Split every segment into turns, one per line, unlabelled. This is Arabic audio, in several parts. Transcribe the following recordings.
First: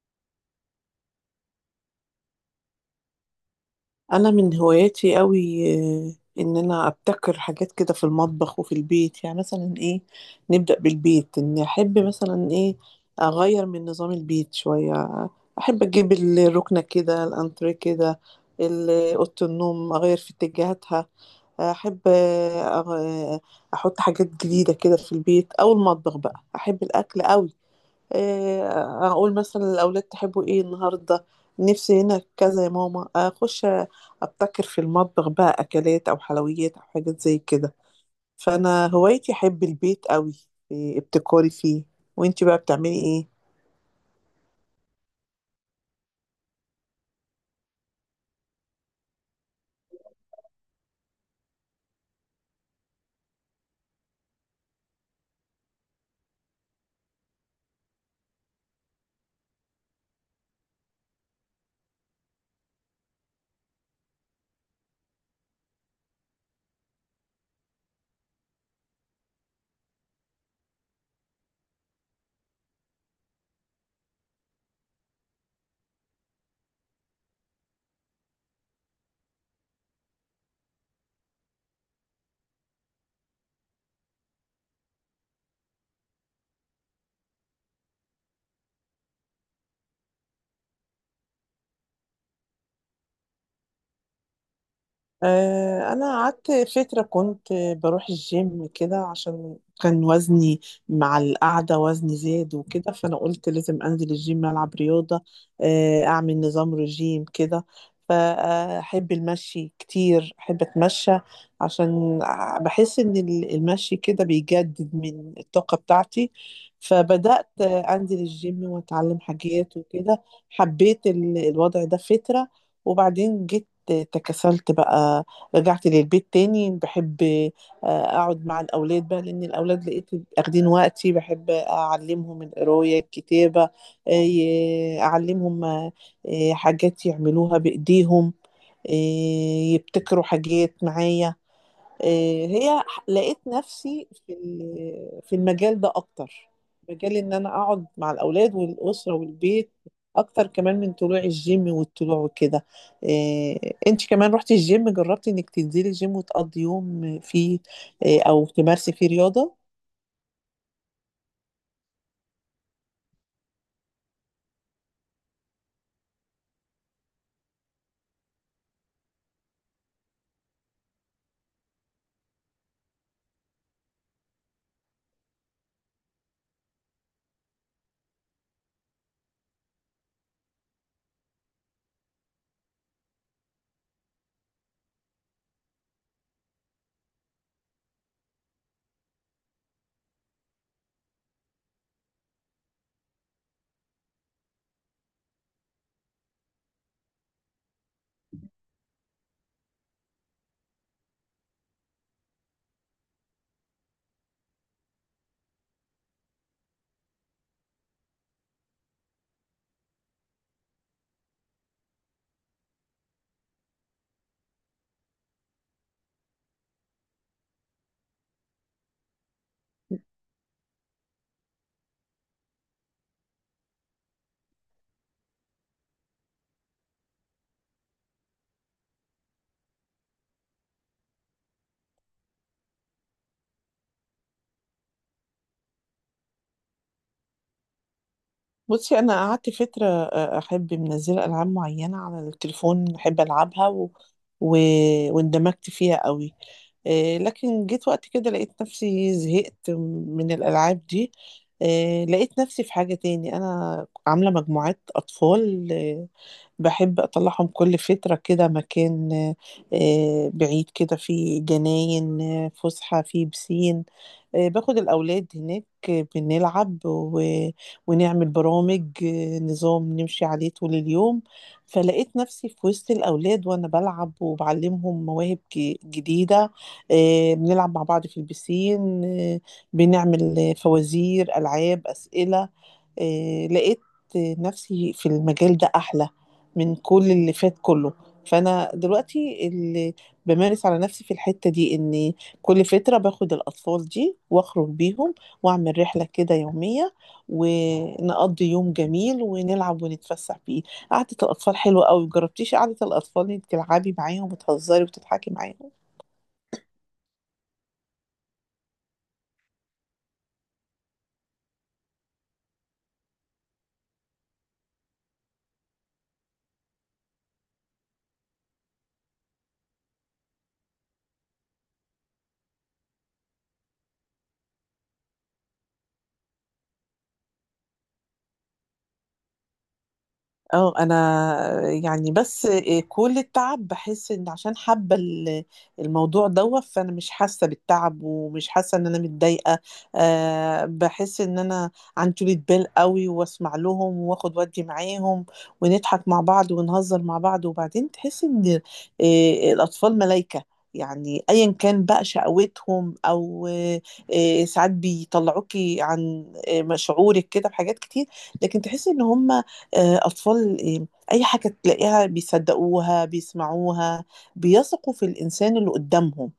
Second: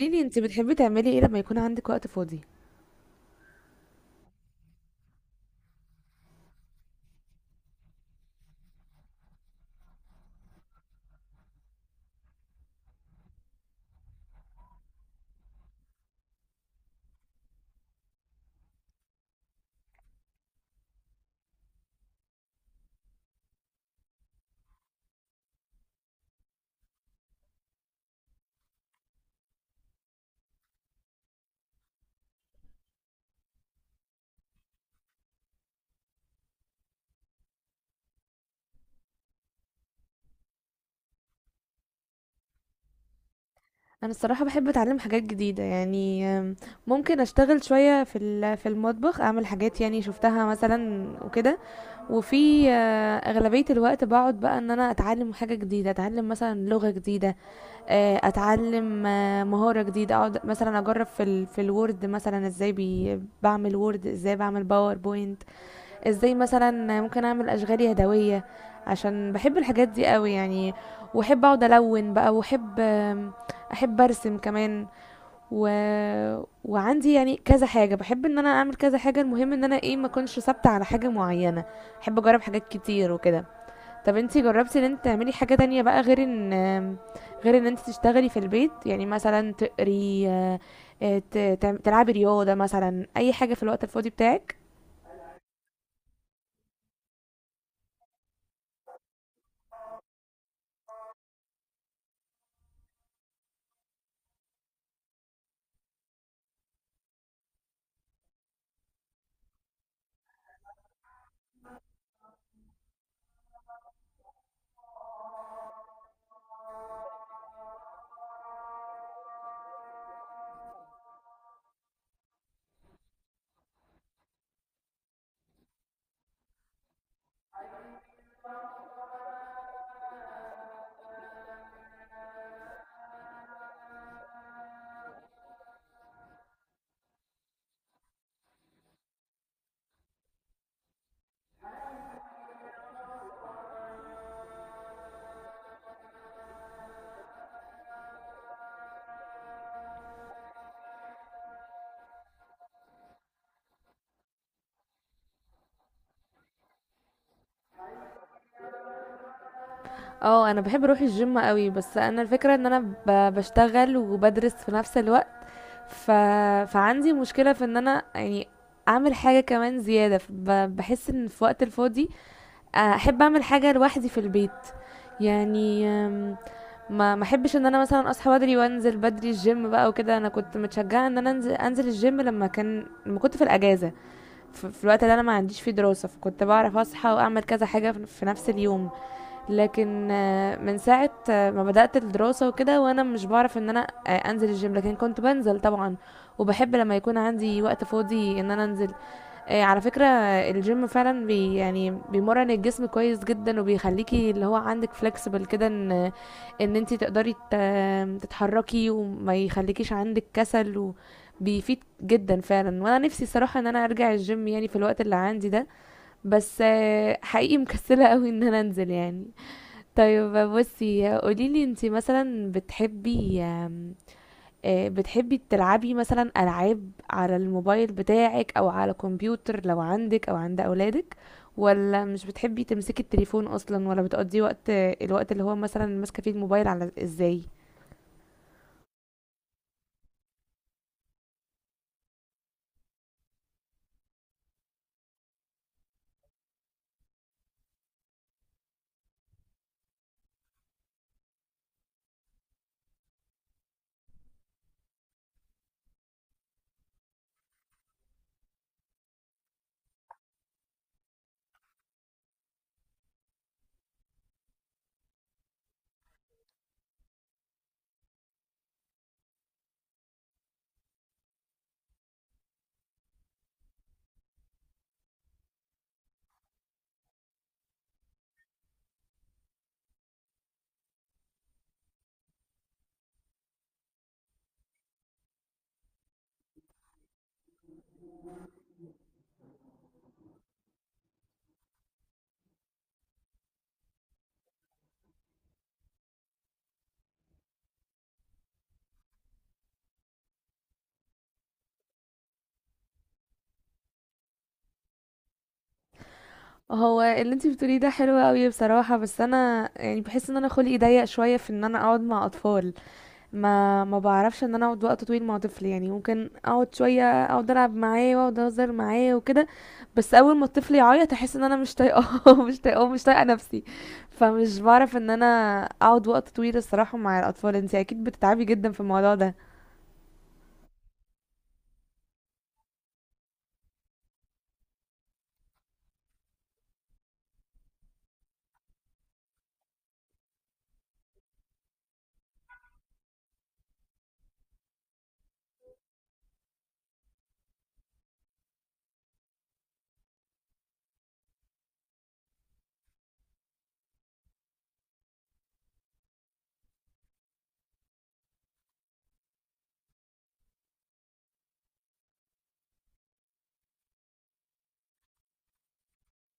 قولي لي انت بتحبي تعملي ايه لما يكون عندك وقت فاضي؟
انا من هواياتي قوي. آه، ان انا ابتكر حاجات كده في المطبخ وفي البيت، يعني مثلا ايه؟ نبدأ بالبيت. ان احب مثلا ايه؟ اغير من نظام البيت شوية، احب اجيب الركنة كده، الانتريه كده، اوضة النوم اغير في اتجاهاتها. احب احط حاجات جديدة كده في البيت او المطبخ. بقى احب الاكل قوي. اقول مثلا الاولاد تحبوا ايه النهارده؟ نفسي هنا كذا يا ماما، اخش ابتكر في المطبخ بقى اكلات او حلويات او حاجات زي كده. فانا هوايتي احب البيت قوي. ابتكاري فيه. وانتي بقى بتعملي ايه؟
انا الصراحه بحب اتعلم حاجات جديده، يعني ممكن اشتغل شويه في في المطبخ، اعمل حاجات يعني شفتها مثلا وكده. وفي اغلبيه الوقت بقعد بقى ان انا اتعلم حاجه جديده، اتعلم مثلا لغه جديده. اتعلم مهاره جديده، اقعد مثلا اجرب في في الوورد، مثلا ازاي بعمل وورد، ازاي بعمل باوربوينت، ازاي مثلا ممكن اعمل اشغال يدويه، عشان بحب الحاجات دي قوي يعني. واحب اقعد الون بقى، واحب احب ارسم كمان و... وعندي يعني كذا حاجه، بحب ان انا اعمل كذا حاجه. المهم ان انا ايه، ما اكونش ثابته على حاجه معينه، احب اجرب حاجات كتير وكده. طب انتي جربتي ان انت تعملي حاجه تانية بقى، غير ان انت تشتغلي في البيت؟ يعني مثلا تقري تلعبي رياضه، مثلا اي حاجه في الوقت الفاضي بتاعك؟
انا قعدت فتره كنت بروح الجيم كده، عشان كان وزني مع القعده وزني زاد وكده. فانا قلت لازم انزل الجيم، العب رياضه، اعمل نظام رجيم كده. فاحب المشي كتير، احب اتمشى عشان بحس ان المشي كده بيجدد من الطاقه بتاعتي. فبدات انزل الجيم واتعلم حاجات وكده. حبيت الوضع ده فتره، وبعدين جيت تكسلت بقى، رجعت للبيت تاني. بحب اقعد مع الاولاد بقى، لان الاولاد لقيت اخدين وقتي. بحب اعلمهم القرايه، الكتابه، اعلمهم حاجات يعملوها بايديهم، يبتكروا حاجات معايا. لقيت نفسي في المجال ده اكتر. مجال ان انا اقعد مع الاولاد والاسره والبيت، اكتر كمان من طلوع الجيم والطلوع وكده. إيه انت كمان رحتي الجيم، جربتي انك تنزلي الجيم وتقضي يوم فيه إيه، او تمارسي فيه رياضه؟
اه انا بحب اروح الجيم قوي، بس انا الفكره ان انا بشتغل وبدرس في نفس الوقت. ف... فعندي مشكله في ان انا يعني اعمل حاجه كمان زياده. بحس ان في وقت الفاضي احب اعمل حاجه لوحدي في البيت، يعني ما احبش ان انا مثلا اصحى بدري وانزل بدري الجيم بقى وكده. انا كنت متشجعه ان انا انزل الجيم لما كان كنت في الاجازه، في الوقت اللي انا ما عنديش فيه دراسه، فكنت بعرف اصحى واعمل كذا حاجه في نفس اليوم. لكن من ساعة ما بدأت الدراسة وكده، وأنا مش بعرف إن أنا أنزل الجيم، لكن كنت بنزل طبعا. وبحب لما يكون عندي وقت فاضي إن أنا أنزل. على فكرة الجيم فعلا يعني بيمرن الجسم كويس جدا، وبيخليكي اللي هو عندك فلكسبل كده، إن أنتي تقدري تتحركي، وما يخليكيش عندك كسل، وبيفيد جدا فعلا. وأنا نفسي الصراحة إن أنا أرجع الجيم يعني في الوقت اللي عندي ده، بس حقيقي مكسلة قوي إن أنا أنزل يعني. طيب، بصي قوليلي انتي مثلا بتحبي بتحبي تلعبي مثلا ألعاب على الموبايل بتاعك، أو على كمبيوتر لو عندك أو عند أولادك؟ ولا مش بتحبي تمسكي التليفون أصلا؟ ولا بتقضي وقت، الوقت اللي هو مثلا ماسكة فيه الموبايل على ازاي؟
بصي، انا قعدت فتره احب منزله العاب معينه على التليفون، احب العبها و... واندمجت فيها قوي. لكن جيت وقت كده لقيت نفسي زهقت من الالعاب دي. لقيت نفسي في حاجه تاني. انا عامله مجموعات اطفال، باحب أطلّعهم كل فترة كده مكان بعيد كده، فيه جناين، فُسحة، فيه بيسين. باخد الأولاد هناك، بنلعب ونعمل برامج، نظام نمشي عليه طول اليوم. فلقيت نفسي في وسط الأولاد وأنا بالعب وباعلّمهم مواهب جديدة، بنلعب مع بعض في البيسين، بنعمل فوازير، ألعاب، أسئلة. لقيت نفسي في المجال ده أحلى من كل اللي فات كله. فأنا دلوقتي اللي بمارس على نفسي في الحتة دي إن كل فترة باخد الأطفال دي وأخرج بيهم وأعمل رحلة كده يومية، ونقضي يوم جميل ونلعب ونتفسح بيه. قعدة الأطفال حلوة أوي. مجربتيش قعدة الأطفال إنك تلعبي معاهم وتهزري وتضحكي معاهم؟
هو اللي انتي بتقوليه ده حلو قوي بصراحة، بس انا يعني بحس ان انا خلقي ضيق شوية في ان انا اقعد مع اطفال. ما بعرفش ان انا اقعد وقت طويل مع طفل، يعني ممكن اقعد شويه اقعد العب معاه واقعد اهزر معاه وكده، بس اول ما الطفل يعيط احس ان انا مش طايقاه مش طايقاه، مش طايقه نفسي. فمش بعرف ان انا اقعد وقت طويل الصراحه مع الاطفال. انتي اكيد بتتعبي جدا في الموضوع ده.
اه، انا يعني بس كل التعب بحس ان عشان حابه الموضوع دوت، فانا مش حاسه بالتعب ومش حاسه ان انا متضايقه. أه بحس ان انا عن طولة بال قوي، واسمع لهم واخد ودي معاهم، ونضحك مع بعض ونهزر مع بعض. وبعدين تحس ان الاطفال ملايكه، يعني ايا كان بقى شقوتهم، او ساعات بيطلعوكي عن شعورك كده بحاجات كتير، لكن تحس ان هم أطفال. أي حاجة تلاقيها بيصدّقوها، بيسمعوها، بيثقوا في الإنسان اللي قدّامهم.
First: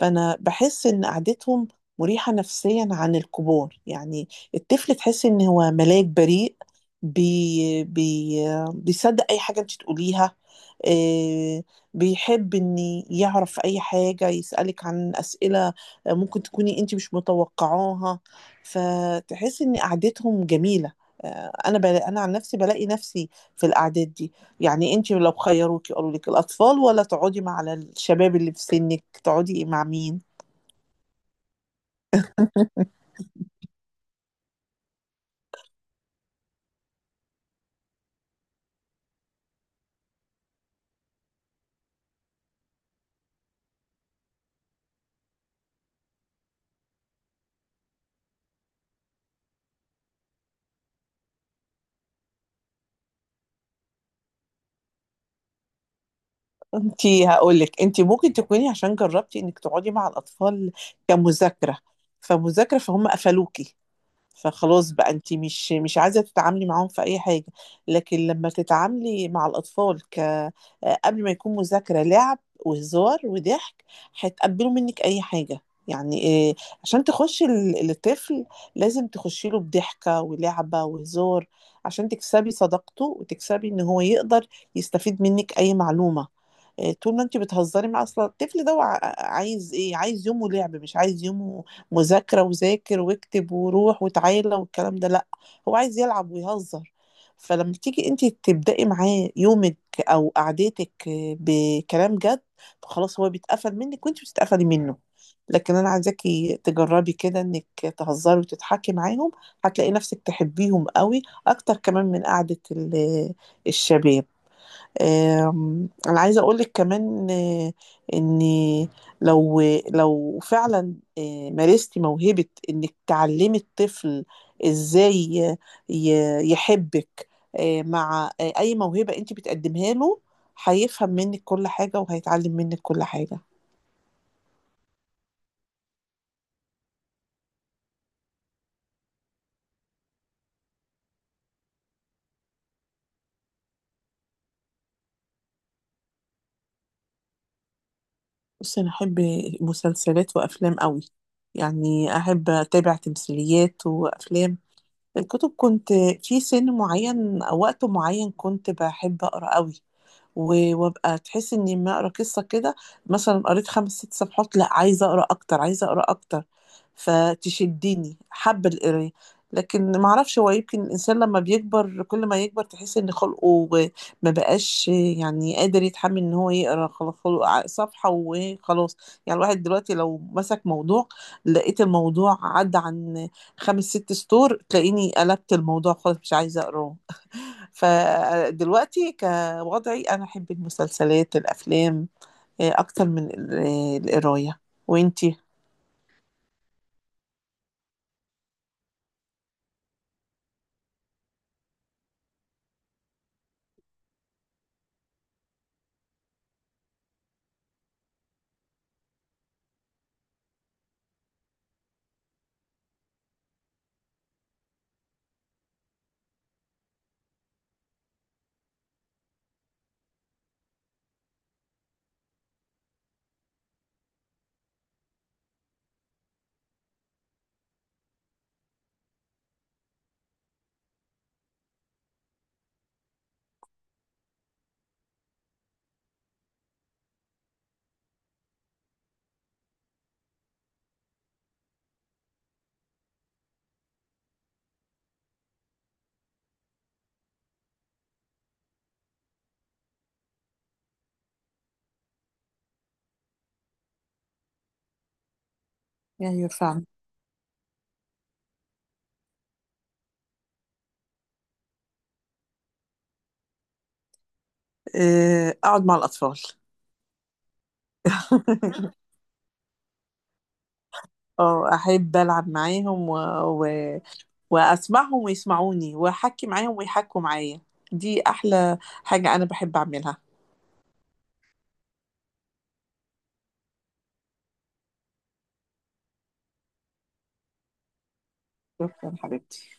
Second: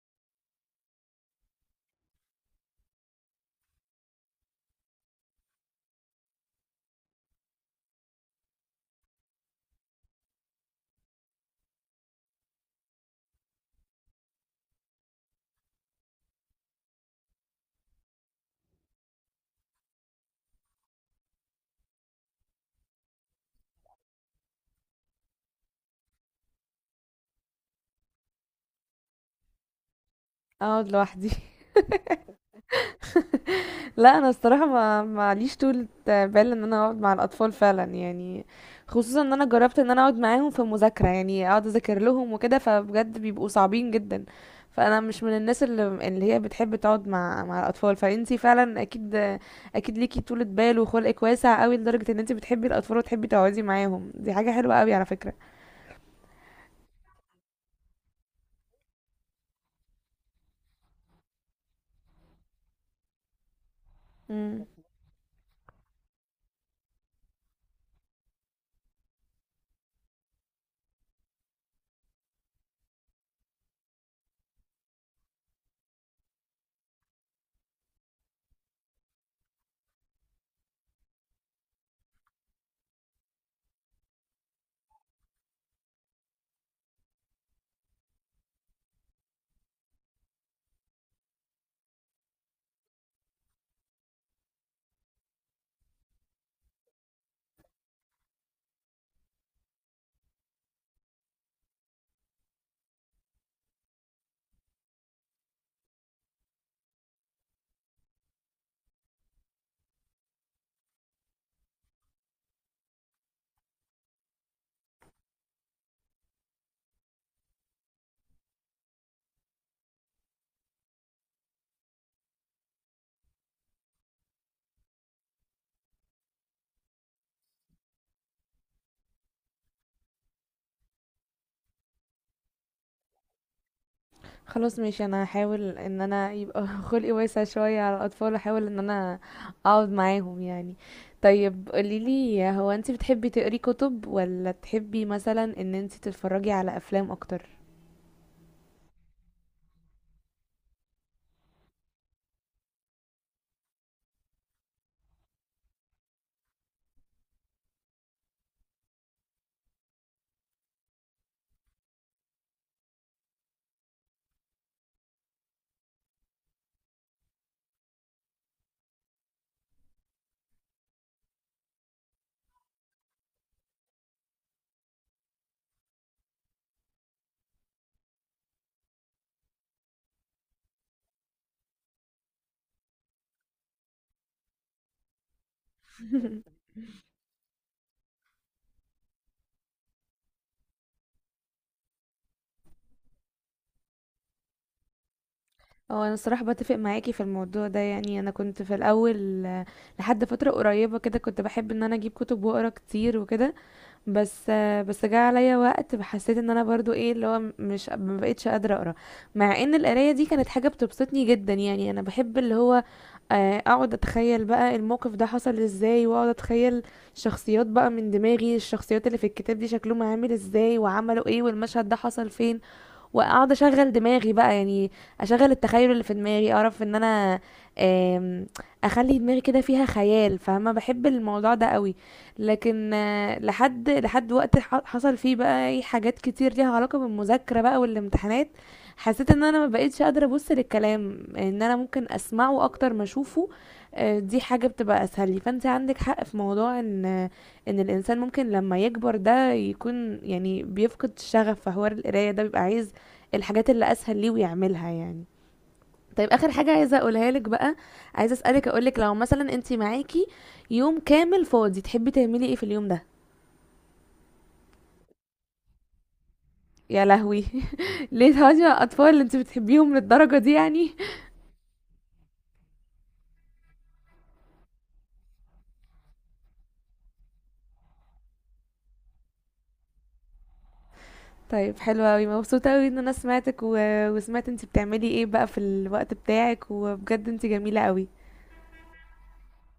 فأنا باحس إن قعدتهم مريحة نفسيًا عن الكبار. يعني الطفل تحس إن هو ملاك بريء، بي بي بيصدق أي حاجة أنتِ تقوليها. آآ بيحب إن يعرف أي حاجة، يسألِك عن أسئلة ممكن تكوني أنتِ مش متوقعاها. فتحسي إن قعدتهم جميلة. أنا عن نفسي بالاقي نفسي في القعدات دي. يعني أنتِ لو خيّروكِ قالوا لِك الأطفال والّا تقعدي مع الشباب اللي في سِنِّك، تقعدي مع مين؟
اقعد لوحدي. لا انا الصراحه ما معليش طول بال ان انا اقعد مع الاطفال فعلا يعني، خصوصا ان انا جربت ان انا اقعد معاهم في مذاكره، يعني اقعد اذاكر لهم وكده، فبجد بيبقوا صعبين جدا. فانا مش من الناس اللي اللي هي بتحب تقعد مع الاطفال. فانتي فعلا اكيد ليكي طولة بال وخلقك واسع قوي، لدرجه ان انتي بتحبي الاطفال وتحبي تقعدي معاهم. دي حاجه حلوه قوي على فكره.
أنتِ هاقول لِك، أنتِ ممكن تكوني عشان جرّبتِ إنِّك تقعدي مع الأطفال كمذاكرة، فمذاكرة فهُم قفلوكِ. فخلاص بقى أنتِ مش عايزة تتعاملي معاهم في أي حاجة. لكن لمّا تتعاملي مع الأطفال ك قبل ما يكون مذاكرة، لعب وهزار وضحك، هيتقبّلوا منِّك أي حاجة. يعني عشان تخُشّي الطفل لازم تخُشّي له بضحكة ولعبة وهزار، عشان تكسبي صداقته وتكسبي إن هو يقدر يستفيد منِّك أي معلومة. طول ما أنتِ بتهزّري معاه. أصل الطفل ده هو عايز إيه؟ عايز يومه لعب، مش عايز يومه مذاكرة وذاكر واكتب وروح وتعالى والكلام ده. لأ، هو عايز يلعب ويهزر. فلما تيجي انت تبدأي معاه يومك أو قعدتك بكلام جد، فخلاص هو بيتقفل منك وانت بتتقفلي منه. لكن انا عايزاكي تجربي كده انك تهزري وتضحكي معاهم، هتلاقي نفسك تحبيهم قوي اكتر كمان من قعدة الشباب. انا عايزه اقولك كمان، ان لو لو فعلا مارستي موهبه انك تعلمي الطفل ازاي يحبك، مع اي موهبه انت بتقدمها له، هيفهم منك كل حاجه وهيتعلم منك كل حاجه.
خلاص ماشي، انا هحاول ان انا يبقى خلقي واسع شوية على الاطفال، احاول ان انا اقعد معاهم يعني. طيب قوليلي، هو انت بتحبي تقري كتب، ولا تحبي مثلا ان انت تتفرجي على افلام اكتر؟
بصي، انا احب مسلسلات وافلام قوي، يعني احب اتابع تمثيليات وافلام. الكتب كنت في سن معين او وقت معين كنت بحب اقرا قوي. وابقى تحس اني لما اقرا قصه كده، مثلا قريت خمس ست صفحات، لا عايزه اقرا اكتر، عايزه اقرا اكتر. فتشدني، حابه القرايه. لكن ما اعرفش، هو يمكن الانسان لما بيكبر كل ما يكبر تحس ان خلقه ما بقاش يعني قادر يتحمل ان هو يقرا. خلاص خلق صفحه وخلاص. يعني الواحد دلوقتي لو مسك موضوع، لقيت الموضوع عدى عن خمس ست سطور، تلاقيني قلبت الموضوع خلاص، مش عايزه اقراه. فدلوقتي كوضعي أنا أحب المسلسلات، الأفلام، أكتر من القراية. وإنتي؟
هو انا الصراحة بتفق معاكي في الموضوع ده، يعني انا كنت في الاول لحد فترة قريبة كده كنت بحب ان انا اجيب كتب واقرا كتير وكده. بس بس جه عليا وقت حسيت ان انا برضو ايه اللي هو مش، ما بقتش قادره اقرا، مع ان القرايه دي كانت حاجه بتبسطني جدا. يعني انا بحب اللي هو اقعد اتخيل بقى الموقف ده حصل ازاي، واقعد اتخيل شخصيات بقى من دماغي، الشخصيات اللي في الكتاب دي شكلهم عامل ازاي، وعملوا ايه، والمشهد ده حصل فين، واقعد اشغل دماغي بقى يعني، اشغل التخيل اللي في دماغي، اعرف ان انا آم، اخلي دماغي كده فيها خيال، فاهمه؟ بحب الموضوع ده قوي. لكن لحد وقت حصل فيه بقى اي حاجات كتير ليها علاقه بالمذاكره بقى والامتحانات، حسيت ان انا ما بقتش قادره ابص للكلام، ان انا ممكن اسمعه اكتر ما اشوفه. دي حاجه بتبقى اسهل لي. فانت عندك حق في موضوع ان الانسان ممكن لما يكبر ده يكون يعني بيفقد الشغف في حوار القرايه ده، بيبقى عايز الحاجات اللي اسهل ليه ويعملها يعني. طيب
ايوه
اخر حاجه
فعلا.
عايزه اقولها لك بقى، عايزه اسالك اقولك لو مثلا انت معاكي يوم كامل فاضي، تحبي تعملي ايه في اليوم ده؟
أقعد مع الأطفال.
يا لهوي! ليه تقعدي مع الاطفال اللي انت بتحبيهم للدرجه دي يعني؟
اه، احب العب معاهم و... واسمعهم ويسمعوني، واحكي معاهم ويحكوا معايا. دي احلى حاجة انا بحب اعملها.
طيب، حلوه قوي، مبسوطه قوي ان انا سمعتك و... وسمعت انت بتعملي ايه بقى في الوقت بتاعك، وبجد انت جميله قوي.
شكرا حبيبتي.